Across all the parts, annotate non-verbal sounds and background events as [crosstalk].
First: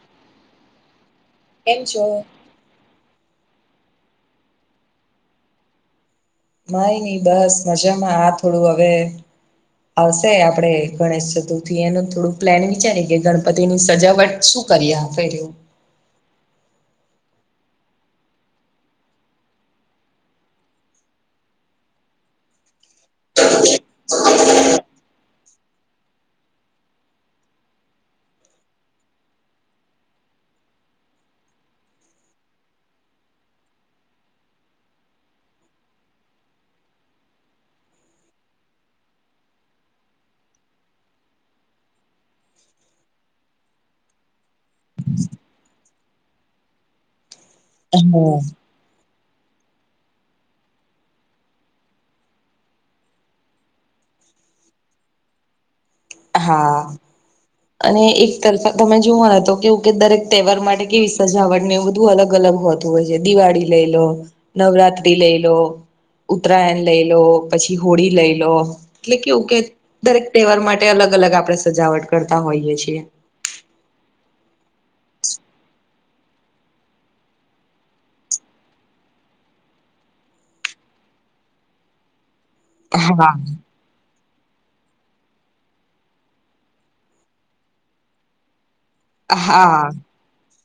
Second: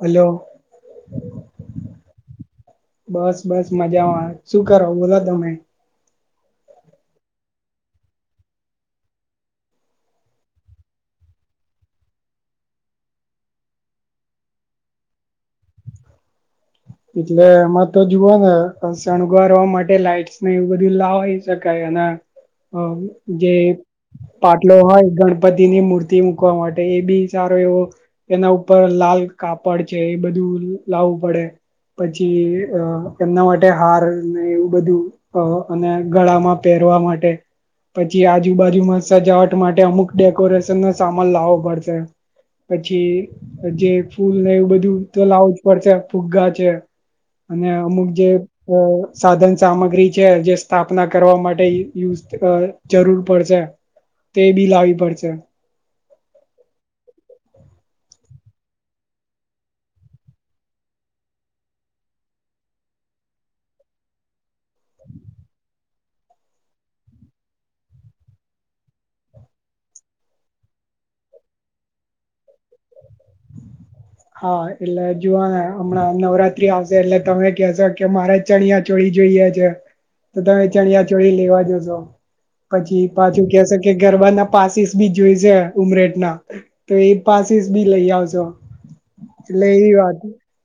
Hello એો બસ બસ મજામાં શું કરો બોલો તમે મય નહી બસ મજામાં આ થોડું હવે આવશે આપડે ગણેશ ચતુર્થી એનું થોડું પ્લાન વિચારીએ કે ગણપતિ ની સજાવટ શું કરીિયા ફેર એટલે એમાં તો જુઓ ને શણગરવા માટે લાઈટસ ને એવું બધું લાવવાય શકાય એના જે પાટલો હોય ગણપતિ ની મૂર્તિ મૂકવા માટે એ બી સારો એવો એના ઉપર લાલ કાપડ છે એ બધું લાવવું પડે પછી અ એમના માટે હાર ને એવું બધું અને ગળામાં પહેરવા માટે પછી આજુબાજુમાં સજાવટ માટે અમુક ડેકોરેશન ન સામાન લાવવો પડશે પછી જે ફૂલ ને એવું બધું તો લાવું જ પડશે ફૂગગા છે અને અમુક હમ જે અ સાધન સામગ્રી છે જે સ્થાપના કરવા માટે યુ યુઝ જરૂર પડશે તે બી લાવી પડશે હા અને એક તરફા તમે જોવા તો કેવું કે દરેક તહેવાર માટે કેવી સજાવડ ને એવું બધું અલગ અલગ હોત થતું હોય છે દિવાળી લઈ લો નવરાત્રી લઈ લો ઉત્તરાયણ લઈ લો પછી હોળી લઈ લો એટલે કેવું કે દરેક તહેવાર માટે અલગ અલગ આપણે સજાવટ કરતા હોઈએ છીએ [inaudible] હા એટલે જુવા ને હમણાં નવરાત્રી આવશે એટલે તમે કેશો કે મારે ચણિયા ચોળી જોઈએ છે તો તમે ચણિયા ચોળી લેવા જોશો પછી હા પાછું કે છે કે ગરબાના પાસીસ બી જોયશે ઉમરેટ ના તો એ પાસ એ બી લઈ આવજો એટલે હા એ વાત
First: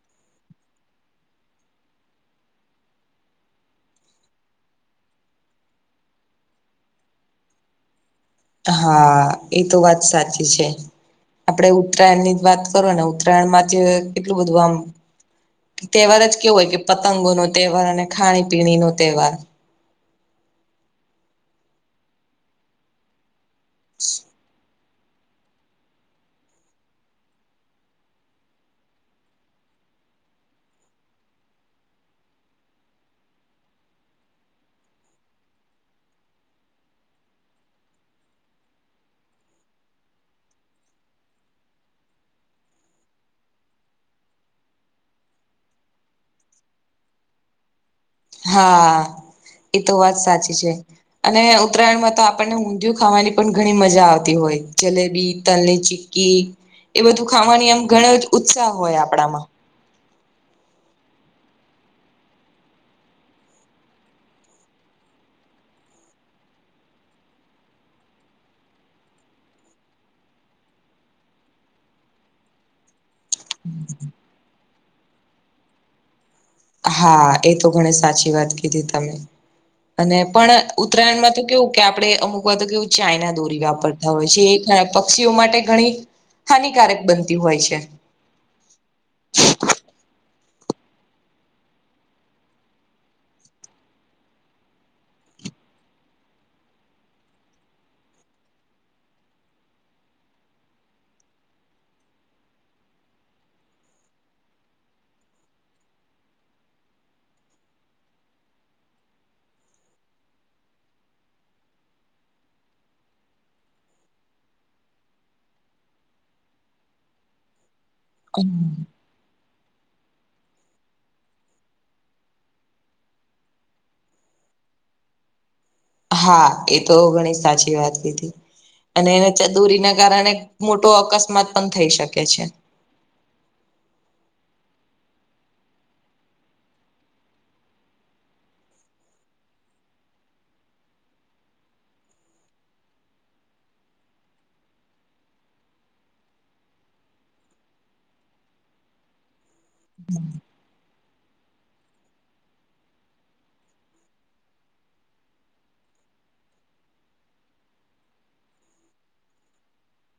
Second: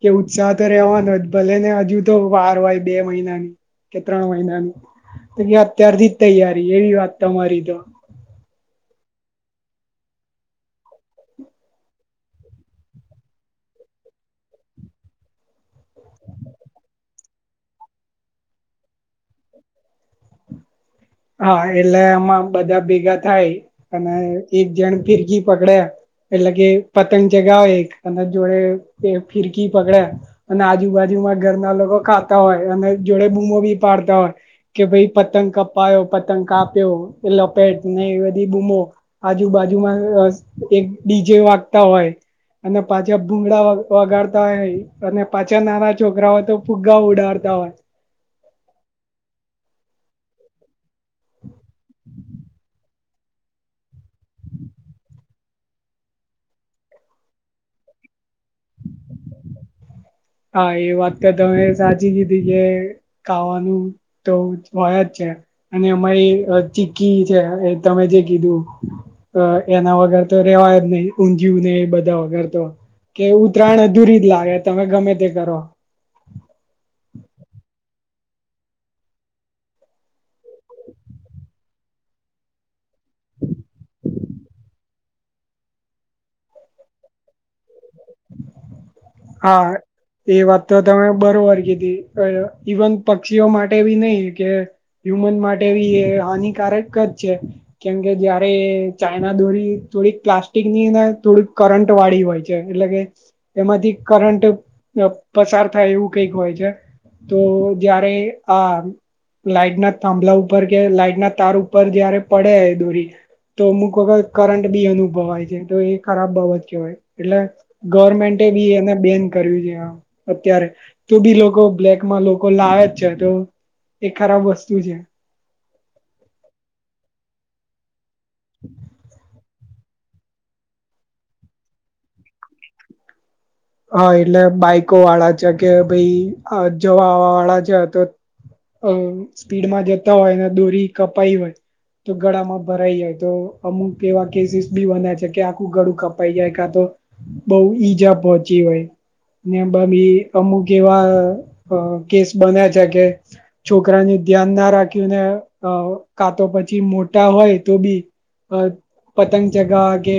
કે ઉત્સાહ તો રહેવાનો જ ભલે ને હજુ તો વાર હોય બે મહિનાની કે ત્રણ મહિનાની તો અત્યારથી જ તૈયારી એવી વાત તમારી તો હા એ તો વાત સાચી છે આપડણે ઉત્તરાયણ ની જ વાત કરો ને ઉત્તરાયણ માંથી કેટલું બધું આમ તહેવાર જ કેવું હોય કે પતંગો ન તહેવાર અને ખાણી પીણી નો તહેવાર હ એટલે આમાં બધા ભેગા થાય અને એક જણ ફીરકી પકડે એટલે કે પતંગ ચગાવે એક અને જોડે એ ફિરકી પકડે અને આજુબાજુમાં ઘરના લોકો ખાતા હોય અને જોડે બૂમો બી પાડતા હોય કે ભઈ પતંગ કપાયો પતંગ કાપ્યો લપેટ ને એવી બધી બૂમો આજુબાજુમાં અસ્ત એક ડીજે વાગતા હોય અને પાછા ભૂંગળા વગાડતા હોય અને પાછા નાના છોકરાઓય તો ફુગ્ગા ઉડાડતા હોય હા એતો વાત સાચી છે અને ઉત્તરાયણમાં તો આપણને ઊંધિયું ખાવાની પણ ઘણી મજા આવતી હોય જલેબી તલ ની ચીકી એ બધું ખાવાની એમ ઘણો જ ઉત્સાહ હોય આપણામાં હા એ વાત કર તમે સાચી કીધી કે ખાવાનું તો હોય જ છે અને અમારી ચીકી છે એ તમે જે કીધું હ એના વગર તો રેવાય જ નહીિ ઊંધિયું નહિ બધા વગર તો કે ઉત્તરાયણ અધૂરી જ લાગે તમે ગમે તે કરો હા એ તો ઘણી સાચી વાત કીધી તમે અને પણ ઉત્તરાયણમાં તો કેવું કે આપડણે અમુક વા તો કેવું ચાઈના દોરી વાપર હોય છે એ પક્ષીઓ માટે ઘણી હાનિકારક બનતી હોય છે હા એ વાત તો તમે બરોબર કીધી અ ઇવન પક્ષીઓ માટે બી નહી કે હ્યુમન માટે બી એ હાનિકારક જ છે કેમકે જયારે ચાયના દોરી થોડીક પ્લાસ્ટિકની થોડીક કરંટ વાળી હોય એટલે કે એમાંથી કરંટ પ પસાર થાય એવું કઈક હોય છે તો જયારે આ લાઈટના થાંભલા ઉપર કે લાઈટના તાર ઉપર જયારે પડે દોરી તો અમુક વખત કરંટ બી અનુભવાય છે તો એ ખરાબ બાબત કહેવાય એટલે ગવર્મેન્ટે બી હમ. એને બેન કર્યું છે અત્યારે તો બી લોકો બ્લેકમાં લોકો લાવે જ છે તો એ ખરાબ વસ્તુ છે હા એ તો ઘણી સાચી વાત કીધી અન એને દૂરી ના કારણે મોટો અકસ્માત પણ થઈ શકે છે હ એટલે બાઈકો વાળા છે કે ભાઈ જવા વાળા છે તો અ સ્પીડમાં જતા હોય અને દોરી કપાઈ હોય તો ગળામાં ભરાઈ જાય તો અમુક એવા કેસીસ બી બનાયા છે કે આખું ગળું કપાઈ જાય કા તો બહુ ઈજા પહોંચી હોય. ને બાબી અમુક એવા આ કેસ બનેયા છે કે છોકરાને ધ્યાન ના રાખીને કાતો પછી મોટા હોય તો બી આ પતંગ ચગાવવા કે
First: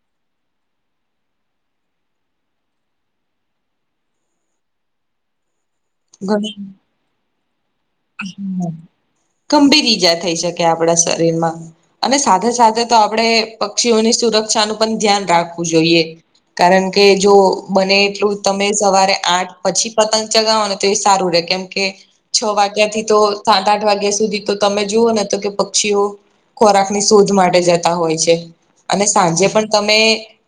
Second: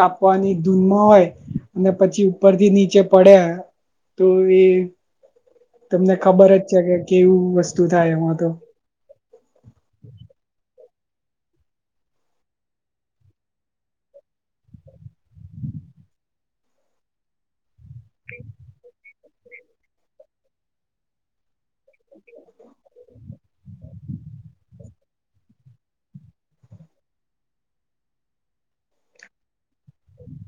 કાપવાની ધૂનમાં હોય. ને પછી ઉપરથી નીચે પડ્યા તો એ તમને ખબર ઘણી જ છે કે કેવું વસ્ત ગંભીર ઈજા થઈ શકે આપડા શરીર માં. અને સાથે સાથે તો આપણેે પક્ષીઓની સુરક્ષાનું પણ ધ્યાન રાખવું જોઈએ. કારણ કે જો બને એટલું તમે સવારે આઠ પછી પતંગ ચગાવો ને તો એ સારું રે કેમ કે છ વાગ તત્યાથી તો સાત આઠ વાગ્યા સુધી તો તમે જુઓ ને તો કે પક્ષીઓ ખોરાક ની શોધ માટે જતા હોય છે અને સાંજે પણ તમે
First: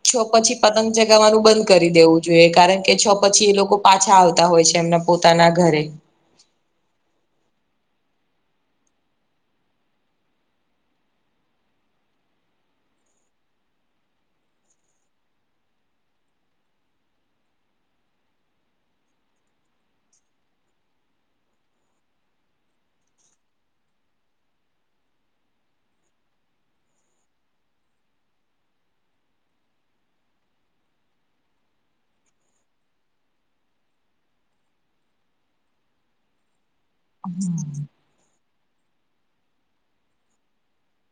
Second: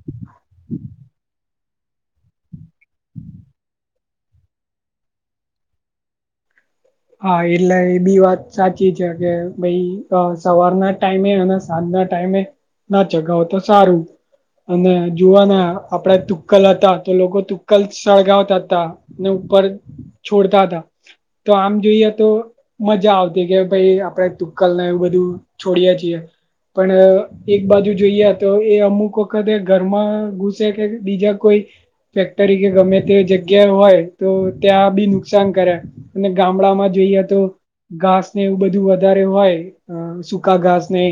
છ પછી પતંગ ચગાવાનું‌ બંધ કરી દેવું જોઈએ કારણ કે છ પછી એ લોકો પાછા આવતા હોય છે એમના પોતાના ઘરે. હા એટલે એ બી વાત સાચી છે કે ભાઈ સવારના ટાઈમે અને સાંજ ના ટાઈમે ના ચગાવો તો સારું. અને જોવાને આપડે તુક્કલ હતા તો લોકો તુક્કલ સળગાવતા હતા. ને ઉપર છોડતા હતા. તો આમ જોઈએ તો મજા આવતી કે ભાઈ આપડે તુક્કલને એવું બધું છોડીએ છીએ. પણ એક બાજુ જોઈએ તો એ અમુક વખતે ઘરમાં ઘુસે કે બીજા કોઈ ફેક્ટરી કે ગમે તે જગ્યાએ હોય તો ત્યાં બી નુકસાન કરે. ને ગામડામાં જોઈએ તો ઘાસ ને એવું બધું વધારે હોય આ સુકા ઘાસ ને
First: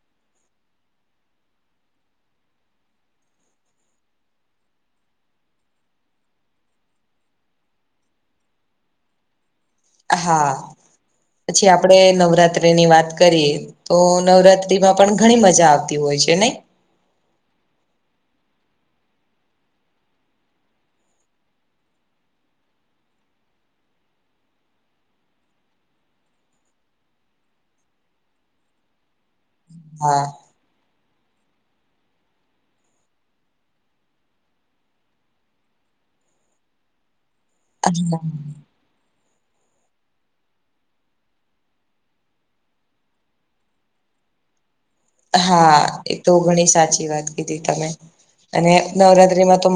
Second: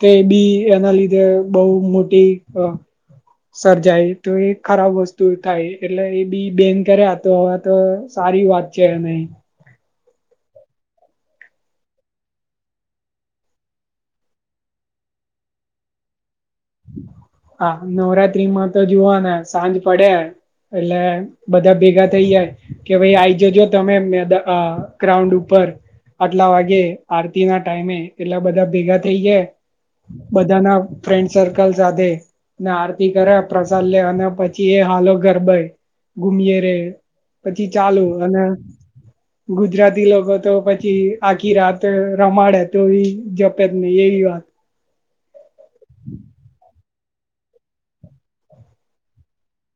તે બી એના લીધે બઉ મોટી આ સર્જાય તો એ ખરાબ વસ્તુ થાય એટલે એ બી બેન ક્યારે આતો હતો સારી વાત છે એને. હા પછી આપડે નવરાત્રી ની વાત કરીએ તો નવરાત્રીમાં પણ ઘણી મજા આવતી હોય છે નઈ. હા નવરાત્રીમાં તો જુવાન સાંજ પડે એટલે બધા ભેગા થઈ જાય કે ભાઈ આઈ જજો તમે મે આ ગ્રાઉન્ડ ઉપર આટલા વાગે આરતી ના ટાઈમે એટલા બધા ભેગા થઇ ગયા. હા બધા ના ફ્રેન્ડ સર્કલ સાથે ને આરતી કરે પ્રસાદ લે અને પછી એ હાલો ગરબય ગુમિયે રે પછી ચાલુ અને ગુજરાતી લોકો તો પછી આખી રાત રમાડે તો એ જપે જ નહી એવી વાત. હા એ તો ઘણી સાચી વાત. દીધી તમે અને નવરાત્રીમાં તો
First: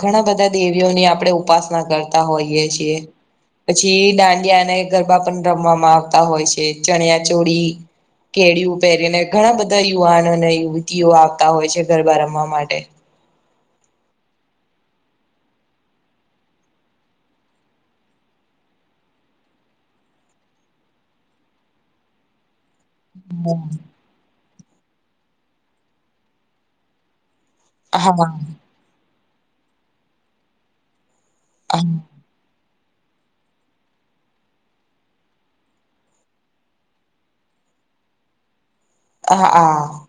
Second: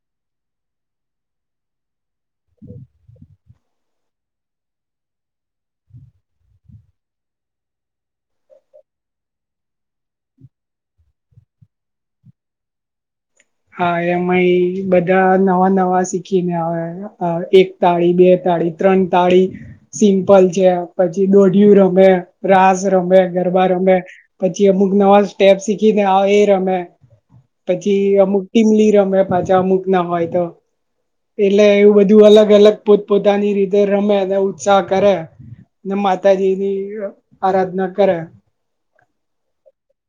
ઘણા બધા દેવીઓની આપડે ઉપાસના કર કરતા હોઈએ છીએ. પછી દાંડિયા અને ગરબા પણ રમવામાં આવતા હોય છે ચણિયા ચોળ કેળું પહેરીને ઘણા બધા યુવાનો અને યુવતીઓ આવતા હોય છે ગરબા રમવા માટે. હા એમાંય બધા નવા નવા શીખીને આવે. અ એક તાળી બે તાળી ત્રણ તાળી સિમ્પલ છે પછી દોઢિયું રમે રાસ રમે ગરબા રમે પછી અમુક નવા સ્ટેપ શીખીને આવ એ રમે. હા પછી હા અમુક ટીમલી રમ્યા પાછા અમુક ના હોય તો. એટલે એવું બધું અલગ અલગ પોત પોતાની રીતે રમે અને ઉત્સાહ કરે. ને માતાજી ની આરાધના કરે. હા હા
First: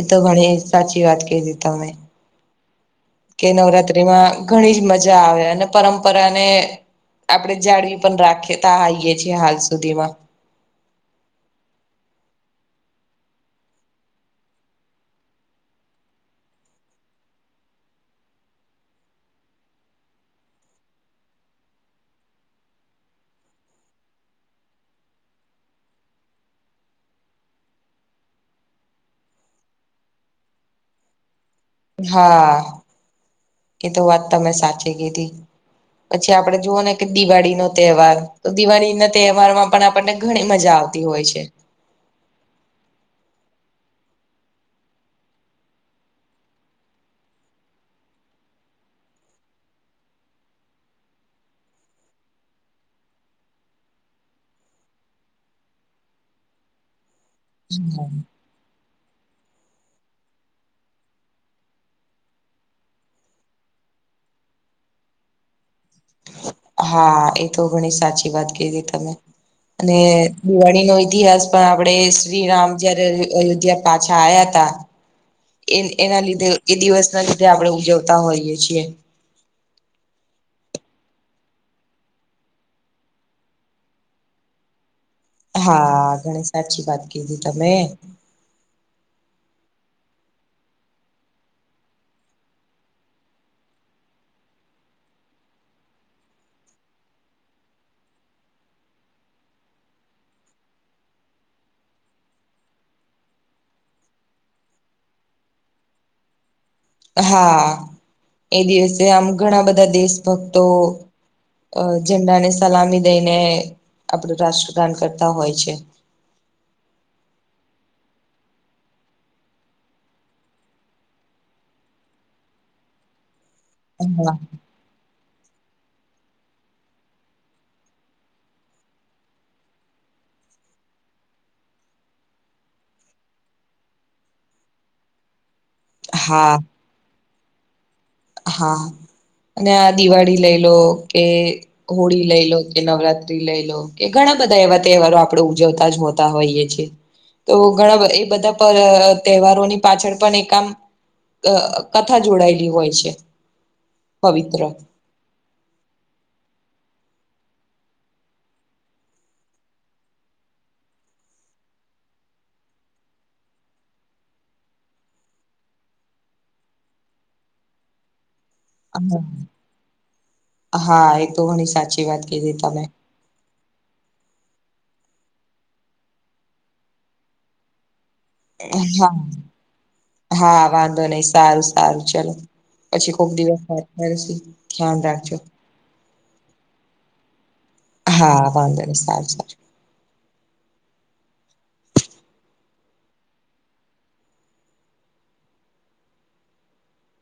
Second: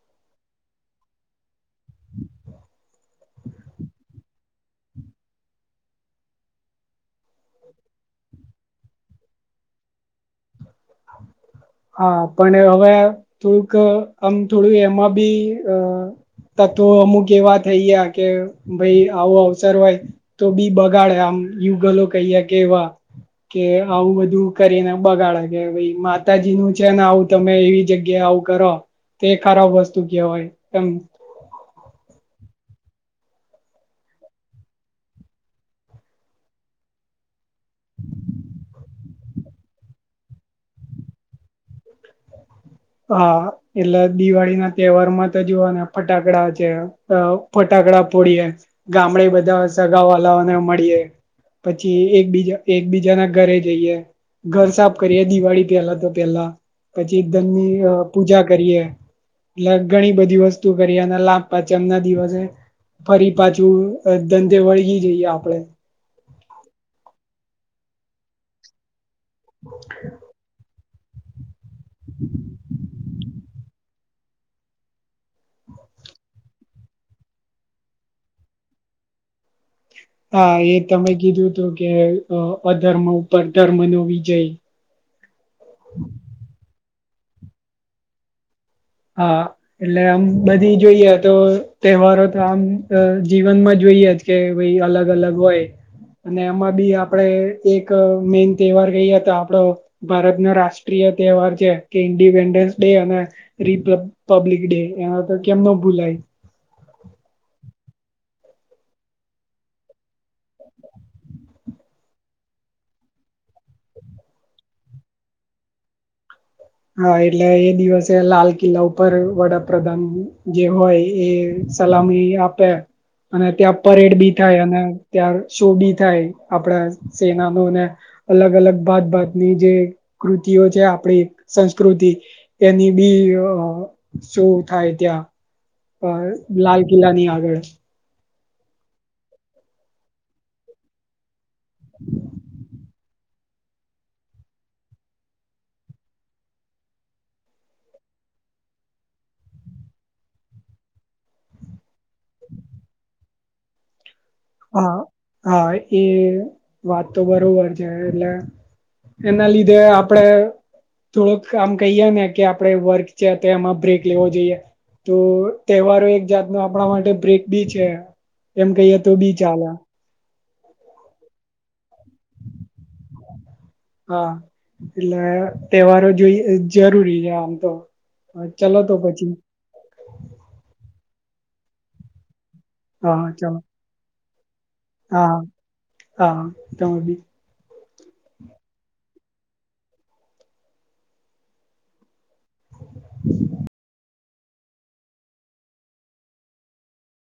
એતો ઘણી સાચી વાત કીધી તમે. કે નવરાત્રીમાં ઘણી જ મજા આવે અને પરંપરાને આપડણે જાળવી પણ રાખી ત આ આવીએ છીએ હાલ સુધી માં હા પણ હવે થોડુંક આમ થોડું એમાં બી અ તત્વો અમુક એવા થઈ ગયા કે ભાઈ આવો અવસર હોય તો બી બગાડે આમ યુગલો કહીએ કેવા કે આવું બધું કરીને બગાડે કે ભ માતાજી નું છે ને આવું તમે એવી જગ્યા આવું કરો તો એ ખરાબ વસ્તુ કેવાય કેમ હા એ તો વાત તમે સાચી કીધી પછી આપડે જુઓ ને કે દિવાળી ન તહેવાર તો દિવાળી ના તહેવાર માં પણ આપણને ઘણી મજા આવતી હોય છે. હા એટલે દિવાળી ના તહેવાર માં તો જોુવા ને ફટાકડા છે ફટાકડા ફોડીએ ગામડે બધા સગા વાળાઓને મળીએે પછી એકબીજા એકબીજાના ઘરે જઈએ ઘર સાફ કરીએ દિવાળી પેલા તો પેલા પછી ધમની પૂજા કરીએ એટલે ઘણી બધી વસ્તુ કરીએ અને લાંબ પાચમ ના દિવસે ફરી પાછું ધંધે વળગી જઈએ આપડે હા એ તો ઘણી સાચી વાત કીધી તમે અને દિવાળી નો ઇતિહાસ પણ આપડ શ્રીરામ જયારે અયોધ્યા પાછા આવ્યા ત એ એના લીધે એ દિવસ ના લીધે આપણે ઉજવતા હોઈએ છીએ હા એ તમે કીધું હતું કે અધર્મ ઉપર ધર્મ નો વિજય હા ઘણી સાચી વાત કીધી તમે હા એટલે આમ બધી જોઈએ તો તહેવારો તો આમ જીવનમાં જોઈએ જ કે ભાઈ અલગ અલગ હોય અને એમાં બી આપડે એક મેન તહેવાર કહીએ તો આપડો ભારતનો રાષ્ટ્રીય તહેવાર છે કે ઇન્ડિપેન્ડન્સ ડે અને રિપ પબ્લિક ડે એના તો કેમ ન ભૂલાય હા એ દિવસે આમ ઘણા બધા દેશભક્તો અ ઝંડા ને સલામી દઈને આપડું રાષ્ટ્રદાન કરતા હોય છે. હા એટલે એ દિવસે લાલ કિલ્લા ઉપર વડાપ્રધાન જે હોય એ સલામી આપે અને ત્યાં પરેડ બી હા થાય અને ત્યાાર શોભી થાય આપણા સેનાનોને અલગ અલગ ભતભાતની જે કૃતિઓ છે આપણે સંસ્કૃતિ એની બી શું થાય ત્યાં અ હા લાલ કિલ્લાની આગળ હા અને આ દિવાળી લઈ લો કે હોળી લઈ લો કે નવરાત્રી લઈ લો કે ઘણા બધા એવા તહેવારો આપણે ઉજવતા જ હોતા હોઈએ છીએ તો ઘણા એ બધા તહેવારોની પાછળ પણ એક આમ અ કથા જોડાયેલી હોય છે. પવિત્ર હા હા એ વાત તો બરોબર છે એટલે એના લીધે આપડે થોડોક આમ કહીએ ને કે આપડે વર્ક છે તો એમાં બ્રેક લેવો જોઈએ તો તહેવારો એક જાતનો આપણા માટે બ્રેક બી છે એમ કઈ હા એ તો ઘણી સાચી વાત કીધી તમે હા એટલે તહેવારો જોઈ જરૂરી છે આમ તો ચલો તો હા પછી હા વાંધો નહી સારું સારું ચલો. અછી હા ખોકડી ચલો વ સાર થસી હા હા તી હા વાંધો ન સારું સારું